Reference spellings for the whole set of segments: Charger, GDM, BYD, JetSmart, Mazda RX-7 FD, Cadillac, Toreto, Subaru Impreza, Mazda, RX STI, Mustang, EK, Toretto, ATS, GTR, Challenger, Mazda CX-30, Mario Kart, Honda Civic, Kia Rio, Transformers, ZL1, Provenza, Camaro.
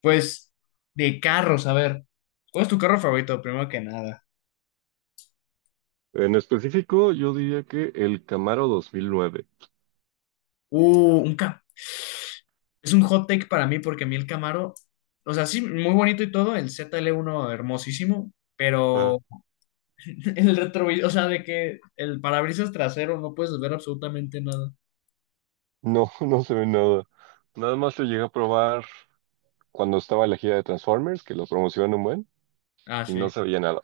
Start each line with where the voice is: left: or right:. left: Pues de carros, a ver, ¿cuál es tu carro favorito? Primero que nada.
right: En específico, yo diría que el Camaro 2009.
left: Uh, un Cam- es un hot take para mí porque a mí el Camaro, o sea, sí, muy bonito y todo, el ZL1 hermosísimo,
right: Ajá.
left: pero el retrovisor, o sea, de que el parabrisas trasero no puedes ver absolutamente nada.
right: No, no se ve nada. Nada más lo llegué a probar cuando estaba en la gira de Transformers, que lo promocionan un buen,
left: Ah,
right: y no
left: sí.
right: se veía nada.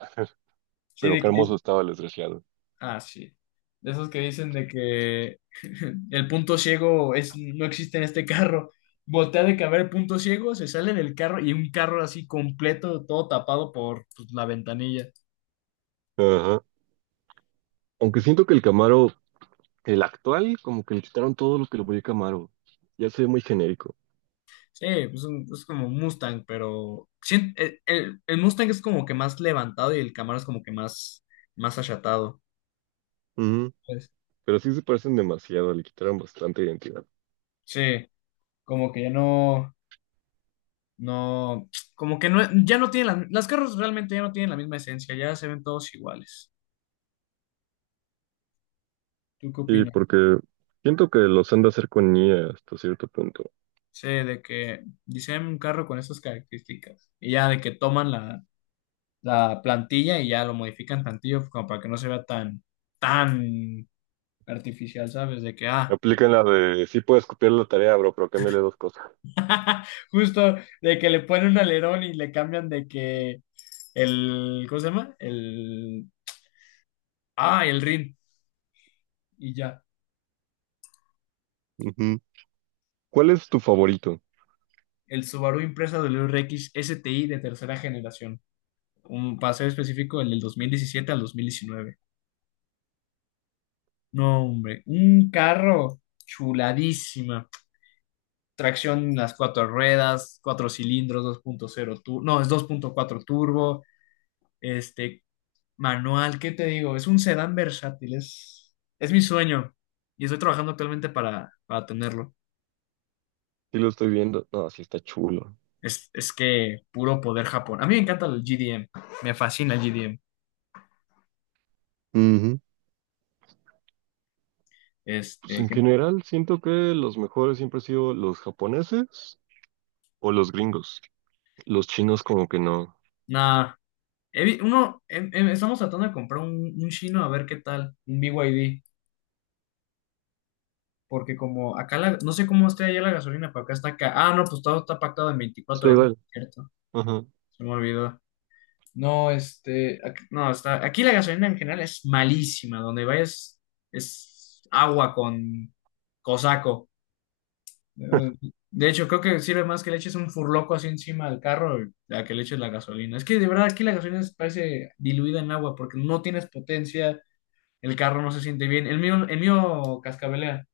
left: Sí,
right: Pero
left: de
right: qué
left: que.
right: hermoso estaba el desgraciado.
left: Ah, sí. De esos que dicen de que el punto ciego es, no existe en este carro. Voltea de que a ver el punto ciego, se sale del carro y un carro así completo, todo tapado por pues, la ventanilla.
right: Ajá. Aunque siento que el Camaro, el actual, como que le quitaron todo lo que le ponía Camaro. Ya se ve muy genérico.
left: Sí, pues, es como un Mustang, pero sí, el Mustang es como que más levantado y el Camaro es como que más, más achatado.
right: Ujú.
left: Pues,
right: Pero sí se parecen demasiado, le quitaron bastante identidad.
left: sí, como que ya no, no, como que no, ya no tienen las carros realmente ya no tienen la misma esencia, ya se ven todos iguales. ¿Tú qué
right: Y
left: opinas?
right: porque siento que los han de hacer con IA hasta cierto punto.
left: Sí, de que diseñan un carro con esas características. Y ya de que toman la plantilla y ya lo modifican tantillo pues, como para que no se vea tan, tan artificial, ¿sabes? De que,
right: Me aplican la de, sí puedes copiar la tarea, bro, pero cámbiale dos cosas.
left: justo de que le ponen un alerón y le cambian de que el, ¿cómo se llama? El, el RIN. Y ya,
right: Ujú. ¿Cuál es tu favorito?
left: el Subaru Impreza del RX STI de tercera generación. Un paseo específico, el del 2017 al 2019. No, hombre, un carro chuladísima. Tracción en las cuatro ruedas, cuatro cilindros, 2.0 turbo, no, es 2.4 turbo, este, manual, ¿qué te digo? Es un sedán versátil, es mi sueño y estoy trabajando actualmente para tenerlo.
right: Sí lo estoy viendo. No, sí está chulo.
left: Es que puro poder Japón. A mí me encanta el GDM, me fascina el GDM.
right: Ujú. Pues
left: Este,
right: en
left: que-
right: general siento que los mejores siempre han sido los japoneses o los gringos. Los chinos como que no.
left: Nada, uno, estamos tratando de comprar un chino a ver qué tal, un BYD. Porque como acá, no sé cómo esté allá la gasolina, pero acá está acá. Ah, no, pues todo está pactado en
right: Está
left: 24 horas,
right: igual.
left: ¿cierto?
right: Ajá.
left: Se me olvidó. No. No, aquí la gasolina en general es malísima. Donde vayas es agua con cosaco. eh, De hecho, creo que sirve más que le eches un furloco así encima del carro a que le eches la gasolina. Es que de verdad aquí la gasolina parece diluida en agua porque no tienes potencia, el carro no se siente bien. El mío cascabelea.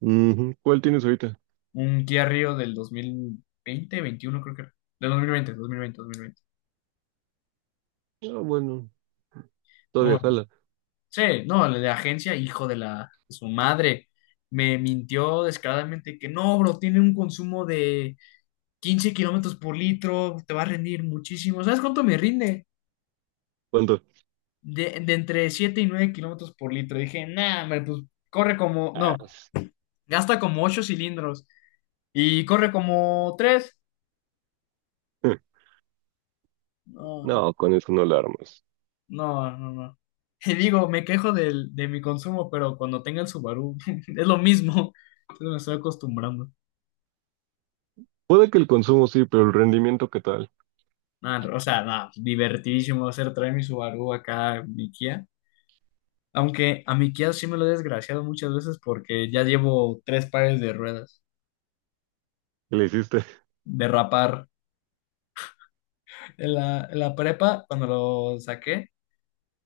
right: Ujú. ¿Cuál tienes ahorita?
left: Un Kia Rio del dos mil veinte 21 creo que era. Del dos mil veinte dos mil veinte, dos mil veinte.
right: Ah, bueno, todavía
left: No,
right: jala.
left: sí, no, el de agencia, hijo de la de su madre. Me mintió descaradamente que no, bro, tiene un consumo de 15 kilómetros por litro, te va a rendir muchísimo. ¿Sabes cuánto me rinde?
right: ¿Cuánto?
left: De entre 7 y 9 kilómetros por litro. Dije, nah, hombre, pues corre como, no,
right: Ah, s-
left: gasta como 8 cilindros y corre como 3.
right: No, con eso no la armas.
left: No, no, no. Y digo, me quejo de mi consumo, pero cuando tenga el Subaru es lo mismo. Entonces me estoy acostumbrando.
right: Puede que el consumo sí, pero el rendimiento, ¿qué tal?
left: Nada, o sea, nada, divertidísimo va a ser traer mi Subaru acá mi Kia. Aunque a mi Kia sí me lo he desgraciado muchas veces porque ya llevo tres pares de ruedas.
right: ¿Qué le hiciste?
left: Derrapar. En la prepa, cuando lo saqué,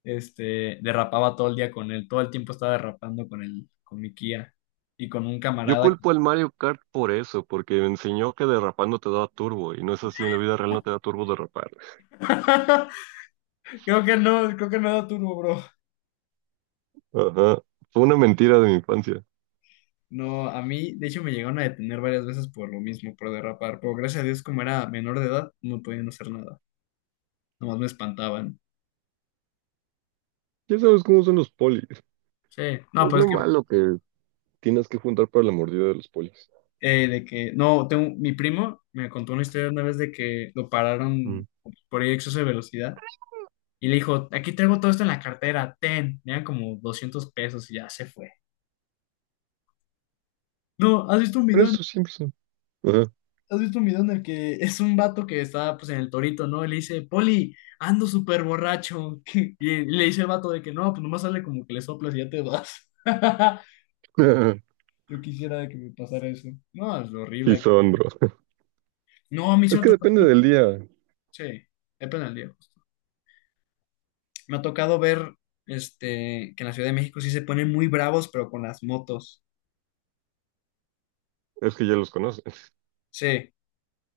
left: derrapaba todo el día con él. Todo el tiempo estaba derrapando con él, con mi Kia. Y con un
right: Yo
left: camarada.
right: culpo al Mario Kart por eso, porque me enseñó que derrapando te da turbo, y no es así, en la vida real no te da turbo derrapar.
left: Creo que no era turbo, bro.
right: Ajá, fue una mentira de mi infancia.
left: No, a mí, de hecho, me llegaron a detener varias veces por lo mismo, por derrapar. Pero gracias a Dios, como era menor de edad, no podían hacer nada. Nomás me espantaban.
right: Ya sabes cómo son los polis.
left: Sí. No,
right: Es
left: pues
right: lo
left: es
right: malo que tienes que juntar para la mordida de los polis.
left: que, de que, no, tengo, mi primo me contó una historia una vez de que lo pararon
right: Mm.
left: por exceso de velocidad y le dijo, aquí traigo todo esto en la cartera, ten. Me dan como 200 pesos y ya se fue. No, ¿has visto un
right: Pero
left: video
right: eso siempre son. Ajá.
left: ¿Has visto un video en el que es un vato que está pues en el torito, ¿no? Y le dice, Poli, ando súper borracho. Y le dice el vato de que no, pues nomás sale como que le soplas y ya te vas. Yo quisiera que me pasara eso. No, es
right: Sí
left: horrible.
right: son, bro.
left: No, a mí sí
right: Es
left: me ha
right: que
left: tocado.
right: depende del día.
left: Sí, depende del día. Justo. Me ha tocado ver que en la Ciudad de México sí se ponen muy bravos, pero con las motos.
right: Es que ya los conoces.
left: Sí,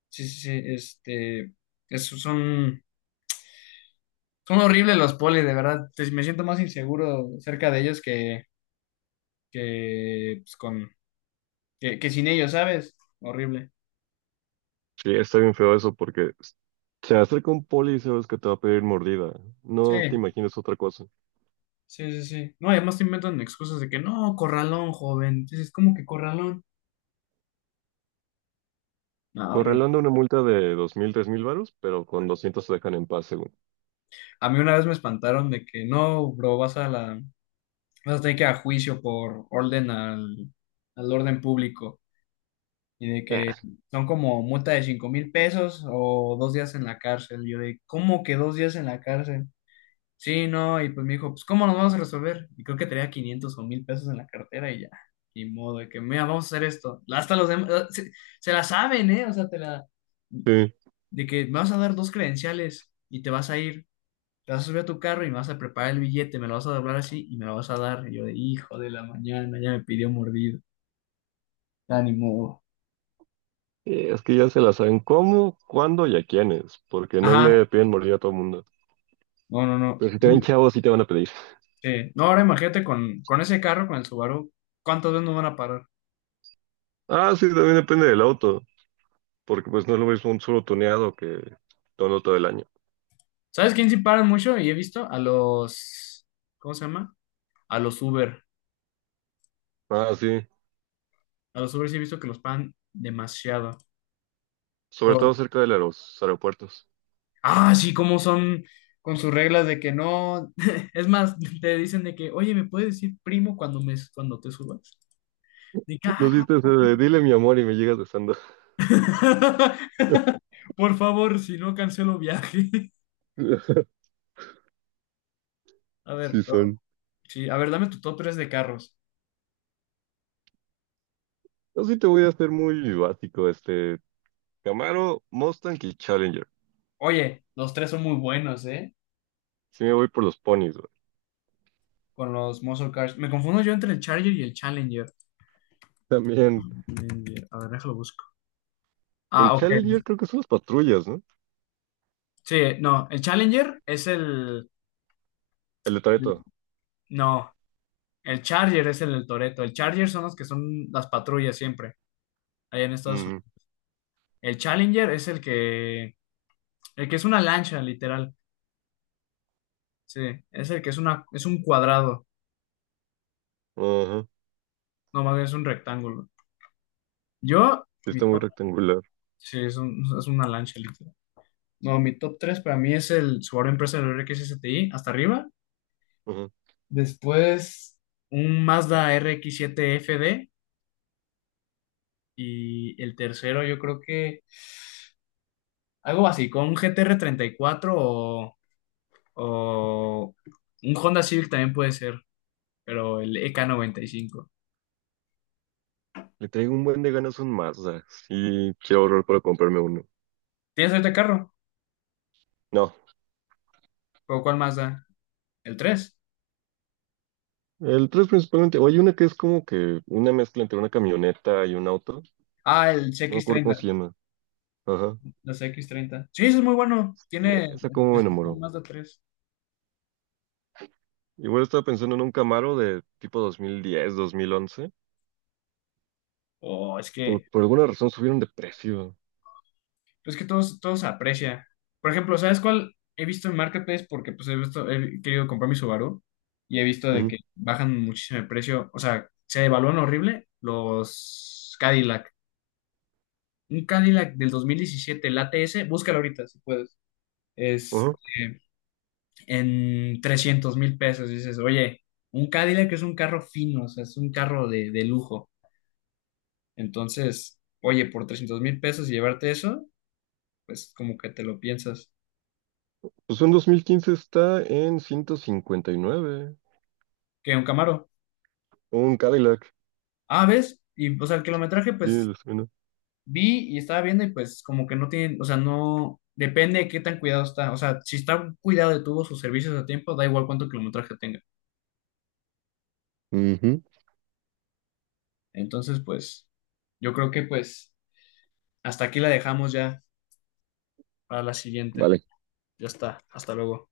left: sí, sí, sí. Es- son, son horribles los polis, de verdad. Me siento más inseguro cerca de ellos que, pues, con, que sin ellos, ¿sabes? Horrible.
right: Sí, está bien feo eso porque se acerca un poli y sabes que te va a pedir mordida.
left: Sí,
right: No te imagines otra cosa.
left: sí, sí, sí. No, y además te inventan excusas de que no, corralón, joven. Dices, ¿cómo que corralón? No,
right: Por
left: horrible.
right: una multa de 2000 3000 varos, pero con 200 se dejan en paz, según.
left: A mí una vez me espantaron de que no, bro, vas a tener que ir a juicio por orden al orden público. Y de que
right: Ah,
left: son como multa de 5,000 pesos o 2 días en la cárcel. Y yo de, ¿cómo que 2 días en la cárcel? Sí, no, y pues me dijo, pues ¿cómo nos vamos a resolver? Y creo que tenía 500 o 1,000 pesos en la cartera y ya, ni modo, de que, mira, vamos a hacer esto. Hasta los demás, se la saben, ¿eh? O sea,
right: sí.
left: de que me vas a dar dos credenciales y te vas a ir, te vas a subir a tu carro y me vas a preparar el billete, me lo vas a doblar así y me lo vas a dar. Y yo de, hijo de la mañana, ya me pidió mordido, ya ni modo.
right: Es que ya se la saben cómo, cuándo y a quiénes, porque no
left: Ajá,
right: le piden morir a todo mundo.
left: no, no, no.
right: Pero si te ven chavos, sí te van a pedir.
left: Sí. No, ahora imagínate con ese carro, con el Subaru, ¿cuántas veces nos van a parar?
right: Ah, sí, también depende del auto, porque pues no es lo mismo un solo tuneado que todo todo el año.
left: ¿Sabes quién sí paran mucho? Y he visto a los, ¿cómo se llama? A los Uber.
right: Ah, sí,
left: A los Uber sí he visto que los pagan demasiado.
right: sobre
left: Por,
right: todo cerca de los aeropuertos.
left: sí, cómo son con sus reglas de que no. Es más, te dicen de que, oye, ¿me puedes decir primo cuando te subas? De que,
right: No
left: "Ah".
right: hiciste ese de, dile mi amor y me llegas besando.
left: Por favor, si no cancelo viaje. A
right: Sí
left: ver, no,
right: son.
left: sí, a ver, dame tu top 3 de carros.
right: Yo sí te voy a hacer muy básico, este, Camaro, Mustang y Challenger.
left: Oye, los tres son muy buenos, ¿eh?
right: Sí me voy por los ponis, güey.
left: Con los muscle cars. Me confundo yo entre el Charger y el Challenger.
right: También.
left: Challenger. A ver, déjalo busco.
right: El
left: Ah,
right: Challenger
left: ok.
right: creo que son las patrullas, ¿no?
left: Sí, no, el Challenger es
right: El de
left: el-
right: Toreto.
left: no, el Charger es el del Toretto. El Charger son los que son las patrullas siempre, allá en Estados
right: Ujú.
left: Unidos. El Challenger es el que. El que es una lancha, literal. Sí, es el que es una. Es un cuadrado.
right: Ajá.
left: No, más bien es un rectángulo. Yo,
right: Sí,
left: mi
right: está muy
left: top.
right: rectangular.
left: Sí, es una lancha, literal. No, mi top 3 para mí es el Subaru Impreza del RX-STI, hasta arriba.
right: Ajá.
left: Después, un Mazda RX-7 FD. Y el tercero, yo creo que algo así, con un GTR cuatro o un Honda Civic también puede ser, pero el EK5.
right: Le traigo un buen de ganas a un Mazda. Sí, quiero ahorrar para comprarme uno.
left: ¿Tienes este carro?
right: No.
left: ¿O cuál más da? ¿El tres?
right: El 3 principalmente. O hay una que es como que una mezcla entre una camioneta y un auto.
left: Ah, el
right: No me
left: cx
right: acuerdo cómo
left: treinta
right: se llama. Ajá.
left: Los CX-30. Sí, ese es muy bueno.
right: Sí,
left: Tiene
right: esa como me
left: el
right: enamoró.
left: Mazda 3.
right: Igual estaba pensando en un Camaro de tipo 2010, 2011.
left: Oh, es que
right: Pero por alguna razón subieron de precio.
left: pues que todos aprecia. Por ejemplo, ¿sabes cuál he visto en Marketplace? Porque pues he visto, he querido comprar mi Subaru y he visto de
right: Ujú.
left: que bajan muchísimo el precio. O sea, se devalúan horrible los Cadillac. Un Cadillac del 2017, el ATS, búscalo ahorita si puedes. Es
right: Ajá.
left: en 300,000 pesos. Dices, oye, un Cadillac es un carro fino, o sea, es un carro de lujo. Entonces, oye, por 300,000 pesos y llevarte eso, pues como que te lo piensas.
right: Pues un 2015 está en 159.
left: ¿Qué, un Camaro?
right: Un Cadillac.
left: Ah, ¿ves? Y, o sea, el kilometraje,
right: Sí,
left: pues,
right: lo suena.
left: vi y estaba viendo y pues como que no tienen, o sea, no, depende de qué tan cuidado está. O sea, si está cuidado de tuvo sus servicios a tiempo, da igual cuánto kilometraje tenga.
right: Ujú.
left: Entonces, pues, yo creo que pues hasta aquí la dejamos ya para la siguiente.
right: Vale.
left: Ya está, hasta luego.